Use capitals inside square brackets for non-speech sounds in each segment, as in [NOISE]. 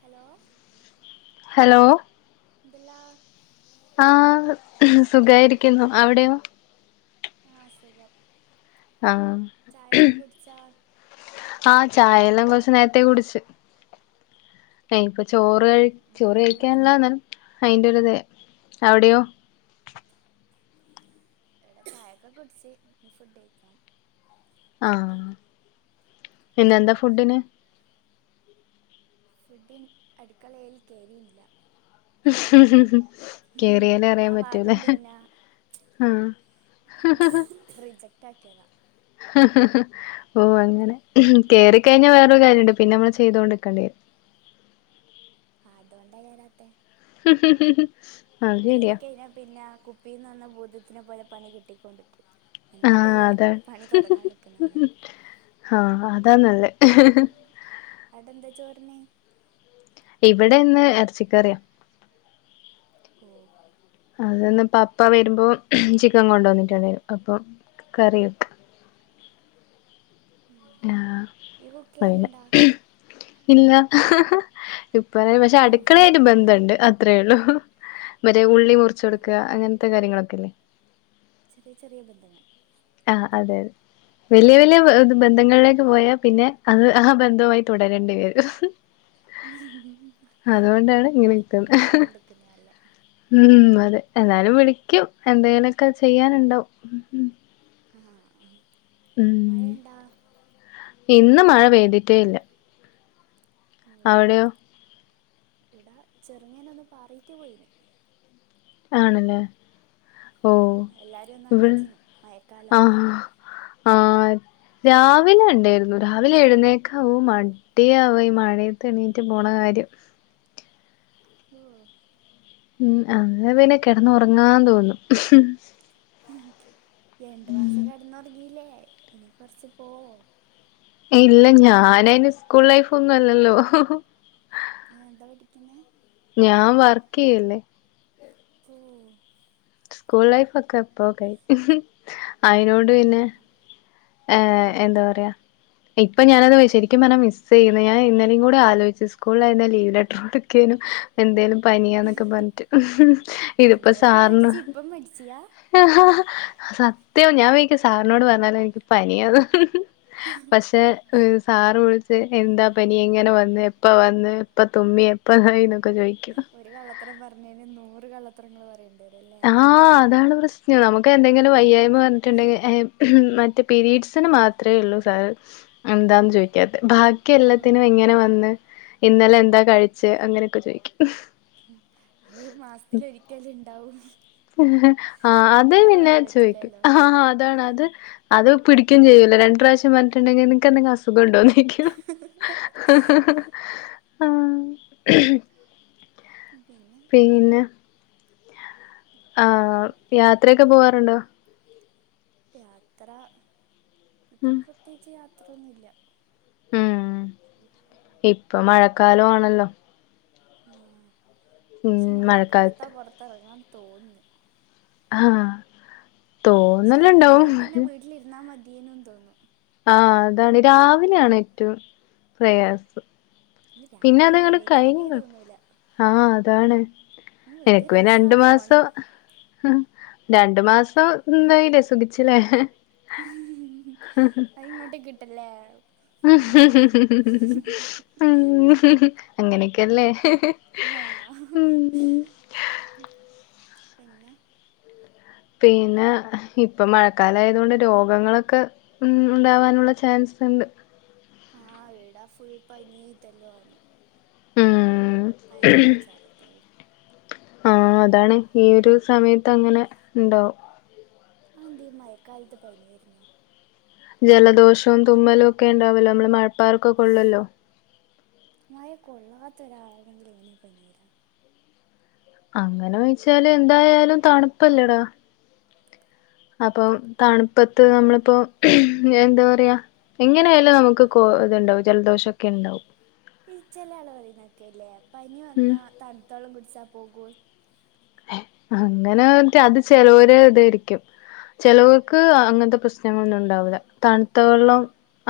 Hello hello [UNINTELLIGIBLE] ആ ങ്ഹും സുഖായിരിക്കുന്നു. അവിടെയോ? ആ സുഖം ആ ചായൊക്കെ കുടിച്ചാ ആ ചായെല്ലാം കൊറച്ച് നേരെത്തെ കുടിച്ച് ദേ ഇപ്പ ചോറ്. ഉം കഴി എന്താ ചോറ് കടി കഴിക്കാനല്ല എന്നലും അതിൻ്റെ ഒരിത്. അവിടെയോ? എവടെ ചായക്കെ കുട്ച്ച് ഞ്ഞി ഫുഡഴിക്കണം. ആ പിന്നെ എന്താ ഫുഡിന്? ഫുഡിന് അടുക്കളയില് കേറിൻല്ല ഹും ഹും കേറിയാലേ ആ അറിയാൻ ഭാഗം പറ്റൂല്ലേ? പിന്നെ ആ റ്റാക്കിയതാ ഓ അങ്ങനെ കേറി കയ്ഞ്ഞാ വേറെ ഒര് കാര്യണ്ട് പിന്നെ നമ്മള് ചെയ്തോണ്ട് നിക്കണ്ടി വരും. അതുകൊണ്ടാ ഹ ഹ ഹ കേറീ കഴിഞ്ഞാ പിന്നെ കുപ്പിയിന്ന് വന്ന ഭൂതത്തിനെ പോലെ പണി കിട്ടിക്കൊണ്ട്ക്കും. ആഹ് ന്നാട്ടല്ലേ അതാണ് പണി തൊടങ്ങാൻ നിക്കുന്നല്ലേ? അതാന്നല്ലേ? അടെന്താ ചോറി ഇവിടെന്ന് എറച്ചിക്കറിയാ ഓ അതന്ന് പപ്പ വരുമ്പോ ചിക്കൻ കൊണ്ടന്നിട്ടുണ്ടാരുന്നു. അപ്പ കറിവെക്ക ഉം ഇയ്യ് കുക്ക്യ്യല്ണ്ടോ? ഇല്ലാ ഇപ്പഴേ പക്ഷേ ഓഹ് അടുക്കളയായിട്ട് ബന്ധണ്ട്. അത്രേള്ളു. മറ്റേ ഉൾ ഉള്ളി മുറിച്ച് കൊടുക്കാ അങ്ങൻ കാര്യങ്ങളൊക്കെ ഇല്ലേ ചെറിയ ചെറിയ ബന്ധങ്ങൾ ആ അതെ അതെ വലിയ വലിയ ബന്ധങ്ങളിലേക്ക് പോയാ പിന്നെ അത് ആ ബന്ധവുമായി തുടരേണ്ടി വെ ഇങ്ങനെ അപ്പൊ നിക്കുന്നത് പോവാണ്ടിക്കുന്നേ നല്ലേ [UNINTELLIGIBLE] എന്നാലും വിളിക്കും എന്തെങ്കിലിക്കെ ചെയ്യാനുണ്ടാവും ഉം ആഹ് ഉം മഴെണ്ടാ? ഇന്ന് മഴ പെയ്തിട്ടേ ഇല്ല ഉം അവിടെയോ ഇടാ ചെറുങ്ങനെ ഒന്ന് പാറീറ്റ് പോയീനി ആണല്ലേ ഓ ആ എല്ലാരും ഒന്നും ഇവി അറിയിച്ചിന് മയക്കാലാന്ന് ആഹ് ആഹ് രാവിലെ ഇണ്ടായിരുന്നു, രാവിലെ എഴുന്നേക്കാവും മടിയാവാ ഈ മഴയത്ത് എണീറ്റ് പോണ കാര്യം ഓ ഉം അങ്ങ പിന്നെ കിടന്നൊറങ്ങാൻ തോന്നും. രണ്ട് മാസം കിടന്നുറങ്ങീല്ലേ ഇനി കൊറച്ച് പോ ഇല്ല ഞാനയിന് സ്കൂൾ ലൈഫ് ഒന്നും അല്ലല്ലോ ഏ എന്താ പഠിക്കുന്നെ ഞാൻ വർക്കെയ്യല്ലേ ഓ സ്കൂൾ ലൈഫ് ഒക്കെ എപ്പോ കഴി അയിനോട് പിന്നെ ഏ ഉം എന്താ പറയാ ഇപ്പം ഞാനത് ശെരിക്കും പറഞ്ഞാ മിസ്സെയ്യ്ന്ന് ഞാൻ ഇന്നലിം കൂടെ ആലോയിച്ചു സ്കൂളിൽ ആയിരുന്നേൽ ലീവ് ലെറ്റർ കൊടുക്കേനു എന്തേലും പനിയാന്നൊക്കെ പറഞ്ഞിട്ട് ഇതിപ്പോ അന്നേരം സാറിന് മടിച്ച് ഇപ്പം മടിച്ചിയാ സത്യവും ഞാൻ ഒരിക്കെ സാറിനോട് പറഞ്ഞാന്ന് എനിക്ക് പനിയാന്ന് പശെ സാറ് വിളിച്ച് എന്താ പനി എങ്ങനെ വന്ന് എപ്പ വന്ന് എപ്പ തുമ്മി എപ്പ ഇതായി തൊക്കെ ഒരു കള്ളത്തരം പറഞ്ഞേന് നൂറ് കള്ള ത്തരങ്ങള് പറയണ്ട് ആഹ് അതാണ് പ്രശ് [UNINTELLIGIBLE] ഒക്കെ എന്തെങ്കിലും വയ്യായ്മ പറഞ്ഞിട്ടുണ്ടെങ്കി ഏ മറ്റേ പിരീഡ്സിന് മാത്രേ ഉള്ളൂ സാറ് എന്താന്ന് ചോയിക്കാത്തെ ബാ ക്കി എല്ലത്തിനും ഓ ഇങ്ങനെ വന്ന് ഇന്നലെ എന്താ കഴിച്ച് അങ്ങനെയൊക്കെ ചോയിക്കും. അത് മാസത്തില് ഒരിക്കല്ലെ ഇണ്ടാവു ആ അത് പിന്നെ ചോയിക്കും പറ്റൂലല്ലോ ആ അതാണ് അത് അത് അത് പിടിക്കേം ചെയ്യുല്ലോ രണ്ട് പ്രാവശ്യം പറഞ്ഞിട്ടുണ്ടെങ്കി നിങ്ങക്കെന്തങ്കി അസു സുഖം ഉണ്ടോന്ന് ചോയ്ക്കും. ആഹ് [UNINTELLIGIBLE] പിന്നെ ആ യാത്ര ഒക്കെ പോവാറുണ്ടോ? യാത്ര ഇപ്പം ഉം പ്രത്യേകിച്ച് യാ ത്രൊന്നുല്ല ഉം ഇപ്പം മഴ കാലോണല്ലോ ക്ഷെ മഴക്കാലത്താ മഴക്കാലത്ത് പൊറത്തെറങ്ങാൻ തോന്നുന്നെ ആഹ് തോന്നല് ണ്ടാവും ഹ് യീനും തോന്നും ആഹ് അതാണ് രാവിലാണ് ഏറ്റവും പ്രയാസം. അത് പിന്നെ രാവിലന്നെ അതങ്ങട് എണീക്കാനേ തോനൂല. [INAUDIBLE] താണ് എനക്ക് പിന്നെ രണ്ട് ഫോണ് മാസം രണ്ടു മാസം ഇന്തയിലെ സുഖിച്ചിലെ. അഹ്ഇങ്ങോട്ടേക്കിട്ടല്ലേ അങ്ങനെക്കല്ലേ ആഹ് പിന്നെ പിന്നെ ഇപ്പ മഴക്കാലായതോണ്ട് രോഗങ്ങളൊക്കെ ൺ ണ്ടാവാനുള്ള ചാൻസ്ണ്ട്. ആ എടാ ഫുൾ പനീം ഇതല്ലോ ഉം പനിയും ചർദ്ദിയും ആ അതാണ് ഈ ഒരു സമയത്ത് അങ്ങനെ ണ്ടാവും ആ ന്തീ മഴക്കാലത്ത് പനിവര്ന്ന് ജലദോഷം തുമ്മലൊക്കെണ്ടാവല്ലോ മ്മള് മഴപ്പാറൊക്കെ കൊള്ളല്ലോ ത്ഒരാണെങ്കിലേ എങ്ങനാ പനി വരാ അങ്ങനെ ചോയ്ച്ചാല് എന്തായാലും തണ്പ്പല്ലെടാ അപ്പം തണ്പ്പത്ത് നമ്മളിപ്പോ എന്താ പറയാ എങ്ങനെയാലും നമുക്ക് കൊ ഇത്ണ്ടാവും ജലദോഷക്കെണ്ടാവും ഈ ചെല ആള് പറന്നേക്കെല്ലേ ഉം പനിവന്നാ തണ്ത്തള്ളം കുടിച്ചാ പോകൂ ഏ അങ്ങനെട്ട അത് ചെലോരെ തായിരിക്കും ചെലോർക്ക് അങ്ങൻത്തെ പ്രശ്നങ്ങളൊന്നുണ്ടാവൂല തണ്ത്ത വെള്ളം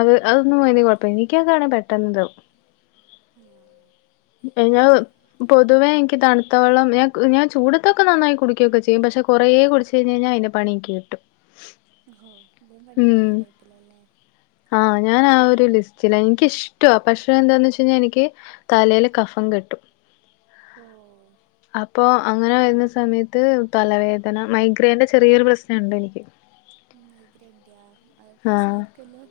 അത് അതൊന്നും വല്യേ കൊഴപ്പം എനിക്കൊക്കാണേ പെട്ടന്ന്താവും ആ ഞാ പൊതുവെ ഇൻക്ക് തൺത്ത വെളളം ഞാ ഞാൻ ചൂടത്തൊക്കെ നന്നായി കുടികൊക്കെ ചെയ്യും പക്ഷെ കൊറേ കുടിച്ച് കഴിഞ്ഞഴിഞ്ഞാ അയ്ന്റെ പണി ൻക്ക് കിട്ടും. ഹോ തും പണി ഉം കിട്ട്ന്നടൈപ്പിലല്ലേ ലിസ്റ്റിനാ ൻക്കിഷ്‌ടവാ പക്ഷെ എന്താന്ന് വെച്ച് കഴിഞ്ഞാ എനിക്ക് തലേലെ കഫം കെട്ടും ഓഹ് അപ്പൊ അങ്ങനെ വര്ന്ന സമയത്ത് തലവേദന മൈഗ്രേന്റെ ചെറിയോരു പ്രസ്നണ്ടെനിക്ക് മൈഗ്രേന്റെയാ അത് ആഹ് പ്രശ്നായിരിക്കു അല്ലോ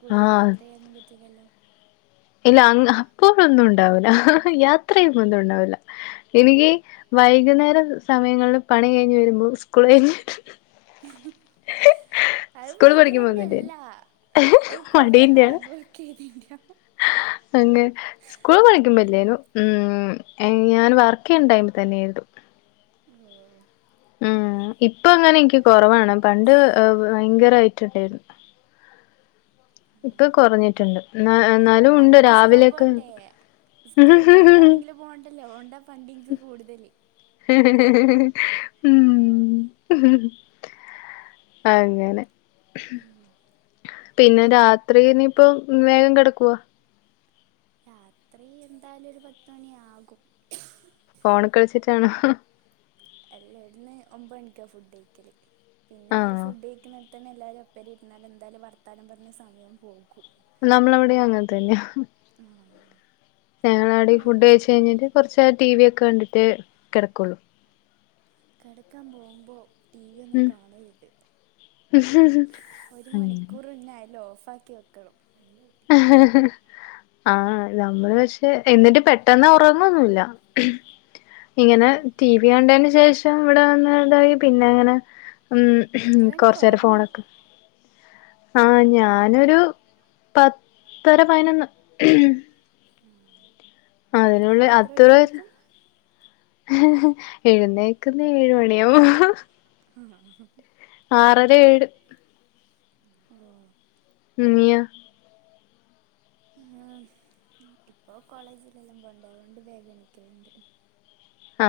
കൂട്തല് ആഹ് യാത്ര ചെയ്യാനൊന്നും പറ്റില്ലല്ലോ ഇല്ല അങ്ങ അപ്പോഴുന്നുണ്ടാവൂല യാത്രയ്യുമ്പാെന്നുണ്ടാവൂല എനിക്ക് വൈകുന്നേര സമയങ്ങളില് പണി കഴിഞ്ഞ് വരുമ്പോ സ്കൂളയ്ഞ്ഞ് അത് സ്കൂൾ പഠിക്കുമ്പോ ഒന്നുല്ലേനു മൈഗ്രേന്റല്ല അത് കൊറേ ഹാഡ് വർക്കെയ്തേന്റയാ അങ്ങെ സ്കൂൾ പഠിക്ക്മ്പ ല്ലേനു ഉം ഞാന് വർക്കെയ്യണ്ട ടൈമ് തന്നെയായിരുന്നു. ഓഹ് ഉം ഇപ്പൊ അങ്ങനെ ഇൻക്ക് കൊറ വാണ്. പണ്ട് ഭയങ്കരായിട്ട്ണ്ടായിര്ന്ന്. എന്നാലും ഉണ്ട് പണ്ടിസ്കോ രാവിലെയൊക്കെ പോണ്ടേ ഇസ്കോൾല് പനിയാണെങ്കില് പോണ്ടല്ലേ ഓണ്ട പണ്ട് ഇൻക്ക് കൂടുതല്. അങ്ങനെ ഉം പിന്നെ രാത്രിനി ഇപ്പം വേഗം കെടക്കോ രാത്രി എന്തായാലും ഒരു പത്തുമണിയാകും. ഫോണ് കളിച്ചിട്ടാണോ? എല്ല ഇട്ന്ന് ഒമ്പണിക്കാ ഫുഡയി ക്കല്. പിന്നെ ആള് ആഹ് ഫുഡയിക്ക്ണ ഇപ്പത്തന്നെ എല്ലരും ഒപ്പരി ഇര് ന്നാലും എന്താലും വർത്താനം പർഞ്ഞ് സമയം പോകും. നമ്മളെവിടെയും അങ്ങനെത്തന്നെയ ആഹ് ഞങ്ങള ആടേം ഞാൻ ഈ ഫുഡ് ഓരോന്ന് കഴിച്ച് കഴിഞ്ഞിട്ട് പറഞ്ഞേരാ കൊർച്ചേരം ടി വി ഒക്കെ കണ്ടിട്ടെ കെടക്കോള്ളു. കെടക്കാൻ പോമ്പോ ടി വി ഒന്നും ഉം കാണര്ത്. ഒരു അങ്ങനെ മണിക്കൂറ് [UNINTELLIGIBLE] ഓഫാക്കി വെക്കണം. ആ നമ്മള് പഷെ എന്നിട്ട് പെട്ടെന്ന് ഉറങ്ങൊന്നുല്ല. ഇങ്ങനെ ടി ഉം വി കണ്ടെന് ശേഷം ഇപ്പം ഇവിടെ വന്നതായി പിന്നെ ങ്ങനെ ഉം ഹ് എത്ര മണിക്ക് കൊർച്ചേരം ഉറങ്ങും ഫോണെക്ക്. ആ ഞാനൊരു പത്തര പയിനൊന്ന് അതിനുള്ള രാവിലെ എത്ര മണിക്ക് അത്രേം എണീക്കും ഹ് ഹ് എഴുന്നേക്കുന്നെ ഏഴു മണിയാവും. ഹ് ആഹ് ആറര ഏഴ്. അലോ [UNINTELLIGIBLE] ആ ഇപ്പൊ കോളേജിലെല്ലാം പോണ്ടെ, അതോണ്ട് വേഗം എണീക്കല്ണ്ട്. ആ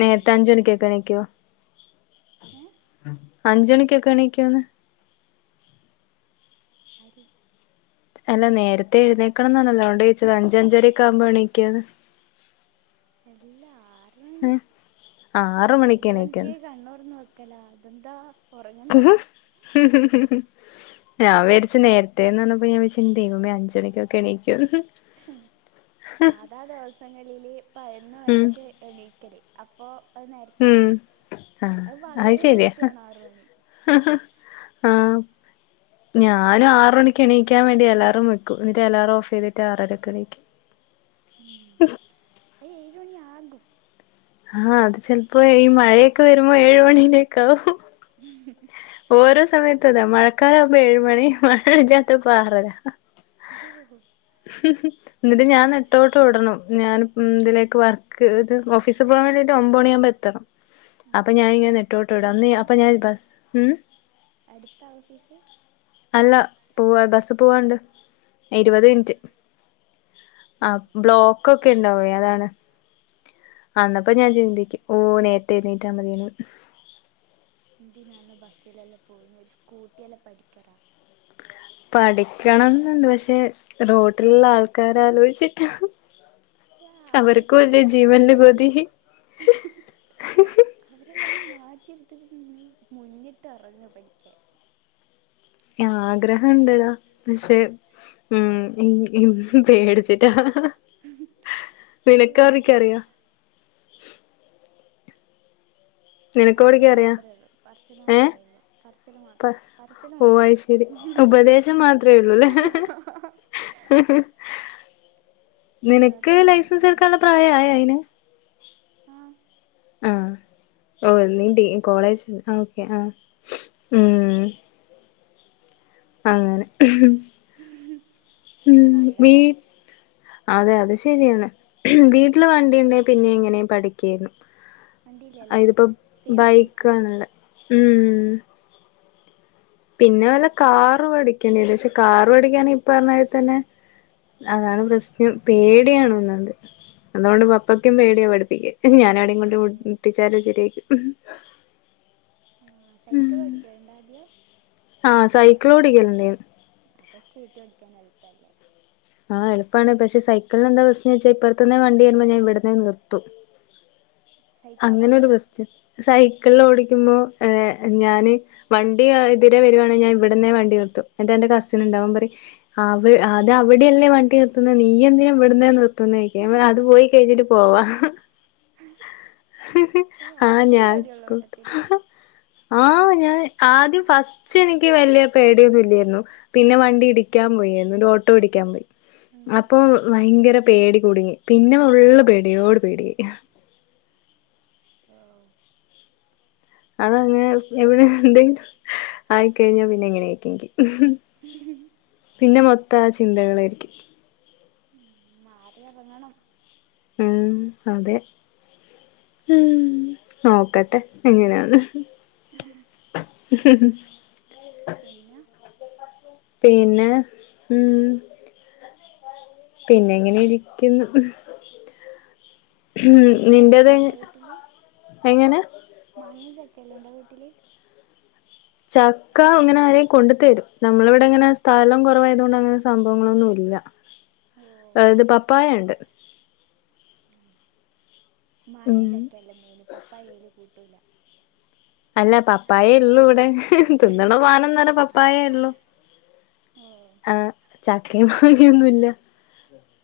നേരത്തെ അഞ്ചു അല്ലെങ്കില് മണിക്ക്ക്കെ ണീക്കോ? ഏഹ് അഞ്ചു ണിക്കൊക്കെണിക്കോന്ന്. ആരെ അല്ല നേരത്തെ എഴുന്നേക്കണം ന്നർഞ്ഞല്ലോ തോണ്ട് ചോദിച്ചതാ അഞ്ച് അഞ്ചര ഒക്കെ ആവുമ്പോ എണിക്ക എല്ലാ ആറ്മണി ആറ് ല്ല അഞ്ചു മണിക്ക് എണീക്കുന്ന് കണ്ണൂതൊർന്നു നോക്ക ക്കല അതന്താ ഉഹ് ഹ് ഹ് ഹ് ഞാ വിചാര്ച്ച് നേരത്തെേന്ന് പറഞ്ഞപ്പോ ഞാൻ വിചാരിച്ചു അഞ്ചു മണിക്കൊക്കെ എണീക്കോന്ന് സാധാ ദിവസങ്ങളില് പതിനൊന്നു ഉം മണിക്ക് എണീക്കല് അപ്പോ അത് ഉം നേരത്തല്ലേ ആഹ് അത് വളരെ ശരിയാ നേരത്തെയാണ് ആറ് മണി ആ ഞാനും ആറ് മണിക്ക് എണീക്കാൻ വേണ്ടി അലാറം വെക്കും ന്നിട്ട് അലാറം ഓഫ് ചെയ്തിട്ട് ആറരക്കെണീക്കും ഉം അത് ഏഴു മണി ആകും. ആ അത് ചെിലപ്പോ ഈ മഴയൊക്കെ വരുമ്പോ ഏയു മണിയിലേക്കാകും ഓരോ സമയത്തതാ മഴക്കാലം ഏഴു മണി മഴയില്ലാത്തപ്പോ ആറര ഓ എന്നിട്ട് ഞാൻ നെട്ടോട്ട് ഓടണം ഞാൻ ഉം ഇതിലേക്ക് വർക്ക് ഇത് ഓഫീസിൽ പോവാണ്ടീട്ട് ഒമ്പത് മണിയാകുമ്പോ എത്തണം ഓ അപ്പൊ ഞാനിങ്ങനെ നെട്ടോട അന്ന് അപ്പൊ ഞാൻ ബസ് ഉം അടുത്ത ഓഫീസ് അല്ല പോവാ ബസ്സ് പോവാണ്ട് ഓ ഇരുപത് മിനിറ്റ് ആ ബ്ലോക്ക്ക്കെ ണ്ടാവെ അതാണ് അന്നപ്പോ ഞാൻ ചിന്തിക്കും ഓ നേരെത്തെ എണീറ്റാ മതിയേനു എന്തിനാന്ന് ബസ്സിലല്ലേ പോകുന്നു ഒരു സ്കൂട്ടി എല്ലാം പഠിക്കടാ പഠിക്കണംന്ന്ണ്ട് പക്ഷെ റോട്ടില്ള്ളെ ആൾക്കാരലോചിച്ചിട്ടാ അവര് അവരെല്ലാം ഗതി അവരെല്ലാം അങ്ങ് മാറ്റ് ഇതിന് നീ മുന്നിട്ട് എറങ് പഠിക്കാൻ ആഗ്രഹം ഇണ്ട്ടാ പക്ഷെ ഉം പേടിച്ചിട്ടാ പേടി പാടില്ല [UNINTELLIGIBLE] നിനക്ക് പറച്ചില് ഓടിക്കാൻ അറിയാ മാത്രമേ ഉള്ളൂ പറച്ചില് ഏ മാത്രമേ ഉള്ളൂ പറച്ചില് മാത്രം പറച്ചില് ഓ മാത്രം അത് ശരി ഉപദേശം മാത്രേ ഉള്ളൂല്ലേ ഇതുപോലെ നിനക്ക് തന്നെ ലൈസൻസ് എടുക്കാനുള്ള പ്രായയായോ അയിന് ആ ആ ഓ നീ കോളേജ് ഓക്കെ ആ ഉ അങ്ങനെ ഉം ഹ് പക്ഷെ വീ നല്ലതാ അതെ അതെ ശെരിയാണ് വീട്ടില് വണ്ടിഴുണ്ടെ പിന്നെ എങ്ങനെയും പഠിക്കേരുന്നു വണ്ടിയിലല്ലേ അതിപ്പോ സെയിം ബൈക്ക് സിറ്റുവേഷൻ ആണല്ലോ ഉം ഉം പിന്നെ വല്ല കാറ് പഠിക്കേണ്ടി വരും. പക്ഷെ കാറ് പഠിക്കാൻ ഇപ്പറഞാരിതന്നെ, അതാണ് പ്രശ്നം പേടിയാണൊന്നാമത് അതുകൊണ്ട് പപ്പക്കും പേടിയാ പഠിപ്പിക്കാൻ ഞാനെവെടേലും കൊണ്ട് മുട്ട് ഓഹ് മുട്ടിച്ചാലോ [UNINTELLIGIBLE] ഹും ആ സൈക്കിളോടിക്കല്ണ്ടോ ആദ്യം ആ സൈക്കിളോടിക്കല്ണ്ട് തന്നെയാ ആ എളുപ്പാണ് പക്ഷെ സൈക്കിളിനെന്താ പ്രശ്നംന്ന് വെച്ച ഇപ്പറത്തുന്നു വണ്ടി വരുമ്പോ ഞാൻ ഇവിടുന്നെ നിർത്തും സൈക്കളാ അങ്ങനൊരു പ്രശ്നം സൈക്കളോടിക്കുമ്പോ ഏ ഞാന് വണ്ടി എതിരെ വരുവാണെങ്ക ഞാൻ ഇവിടുന്നെ വണ്ടി നിർത്തും ന്നട്ടന്റെ കസിന്ണ്ട് അവൻ പറയും അവി ആദ്യം അവിടെയല്ലേ വണ്ടി നിർത്തുന്നത് നീ എന്തിന ഇവിടുന്നെ നിർ ത്ത്ന്നേ ന്ന് ചോദിക്കും അത് പോയി കഴിഞ്ഞിട്ട് പോവാ ഓഹ് ആ അത്രയ്ക്ക് ഞാൻ പേടിയുള്ള കൂട്ടത്തിലാ ആ ഞാൻ ആദ്യം ഫസ്റ്റ് എനിക്ക് വലിയ പേടിയൊന്നുല്ലേരുന്നു പിന്നെ വണ്ടി ഇടിക്കാൻ പോയാരുന്നു ഒരു ഓ ട്ടോ ഇടിക്കാൻ പോയി ഉം അപ്പൊ ഭയങ്കര പേടി കുടുങ്ങി പിന്നെ ഫുള്ള് പേടിയോട് പേടിയായി ഓഹ് അതങ്ങ് എവിടെ എന്തെങ്കിലും ആയിക്കഴിഞ്ഞാ പിന്നെ എങ്ങനെ ആക്കെങ്കി ഹും പിന്നെ മൊത്തം ആ ചിന്തകളെരിക്കും മ് മാറി എറങ്ങണം ഉം അതെ മ് നോക്കട്ടെ എങ്ങനാന്ന് [INAUDIBLE] പിന്നെ പിന്നെ മ് പിന്നെ ഇങ്ങനിരിക്കുന്നു മാങ്ങയും ചക്കയും അല്ലായിരുന്നോ വീട്ടില് എങ്ങനെ മാങ്ങേ ചക്കേം എല്ലാണ്ടോ വീട്ടില് ചക്ക അങ്ങനെ ആരെലും കൊണ്ടത്തരും. നമ്മളിവിടങ്ങനെ സ്ഥലം കൊറവായത് കൊണ്ട് അങ്ങനെ സംഭവങ്ങളൊന്നും ഇല്ല ഓ ഇത് പപ്പായ ഇണ്ട് മാങ്ങേ ചക്കേ അല്ലെ മെയ്ന് പപ്പായ അയ്ല് കൂട്ടൂല അല്ല പപ്പായേ ഉള്ളു ഇവിടെ തിന്നണ സാധന്നു പറഞ്ഞ പപ്പായേ ഉള്ളു. ഓ ആ ചക്കേം മാങ്ങേ- ഒന്നുല്ല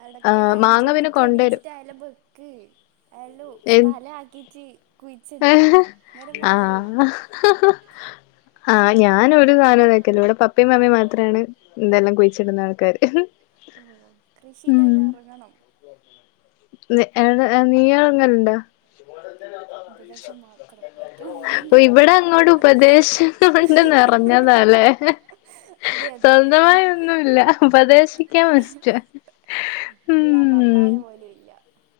അടക്കല്ലേ അഞ്ച് മണിക്ക് എണീച്ചിട്ടായാലും ബെക്ക് അല്ലേ സ്ഥലാക്കീട്ട് ആ ആ ആ ഞാനിവിടെ ഒരു സാനോം വെക്കില്ല ഇവിടെ പപ്പയും മമ്മിയും മാത്രാണ് ഇതെല്ലാം കുഴിച്ചിടുന്ന ആൾക്കാര്. ഓ കൃഷിയിലെല്ലാം എറങ്ങണം നി എട നീ എറങ്ങലുണ്ടോ? ഉപദേശം മാത്രം ഒരിക്കൽ പറഞ്ഞ് വിവിടെ അങ്ങോട് ഉപദേശം കൊണ്ട് നെറഞ്ഞതാലേ അതെ അതെ അതെ ആ സ്വന്തമായി ഒന്നുല്ല ഉപദേശിക്കാൻ ഫസ്റ്റാ ഇവിടെ ആ ഉം പപ്പായ പോലും ഇല്ല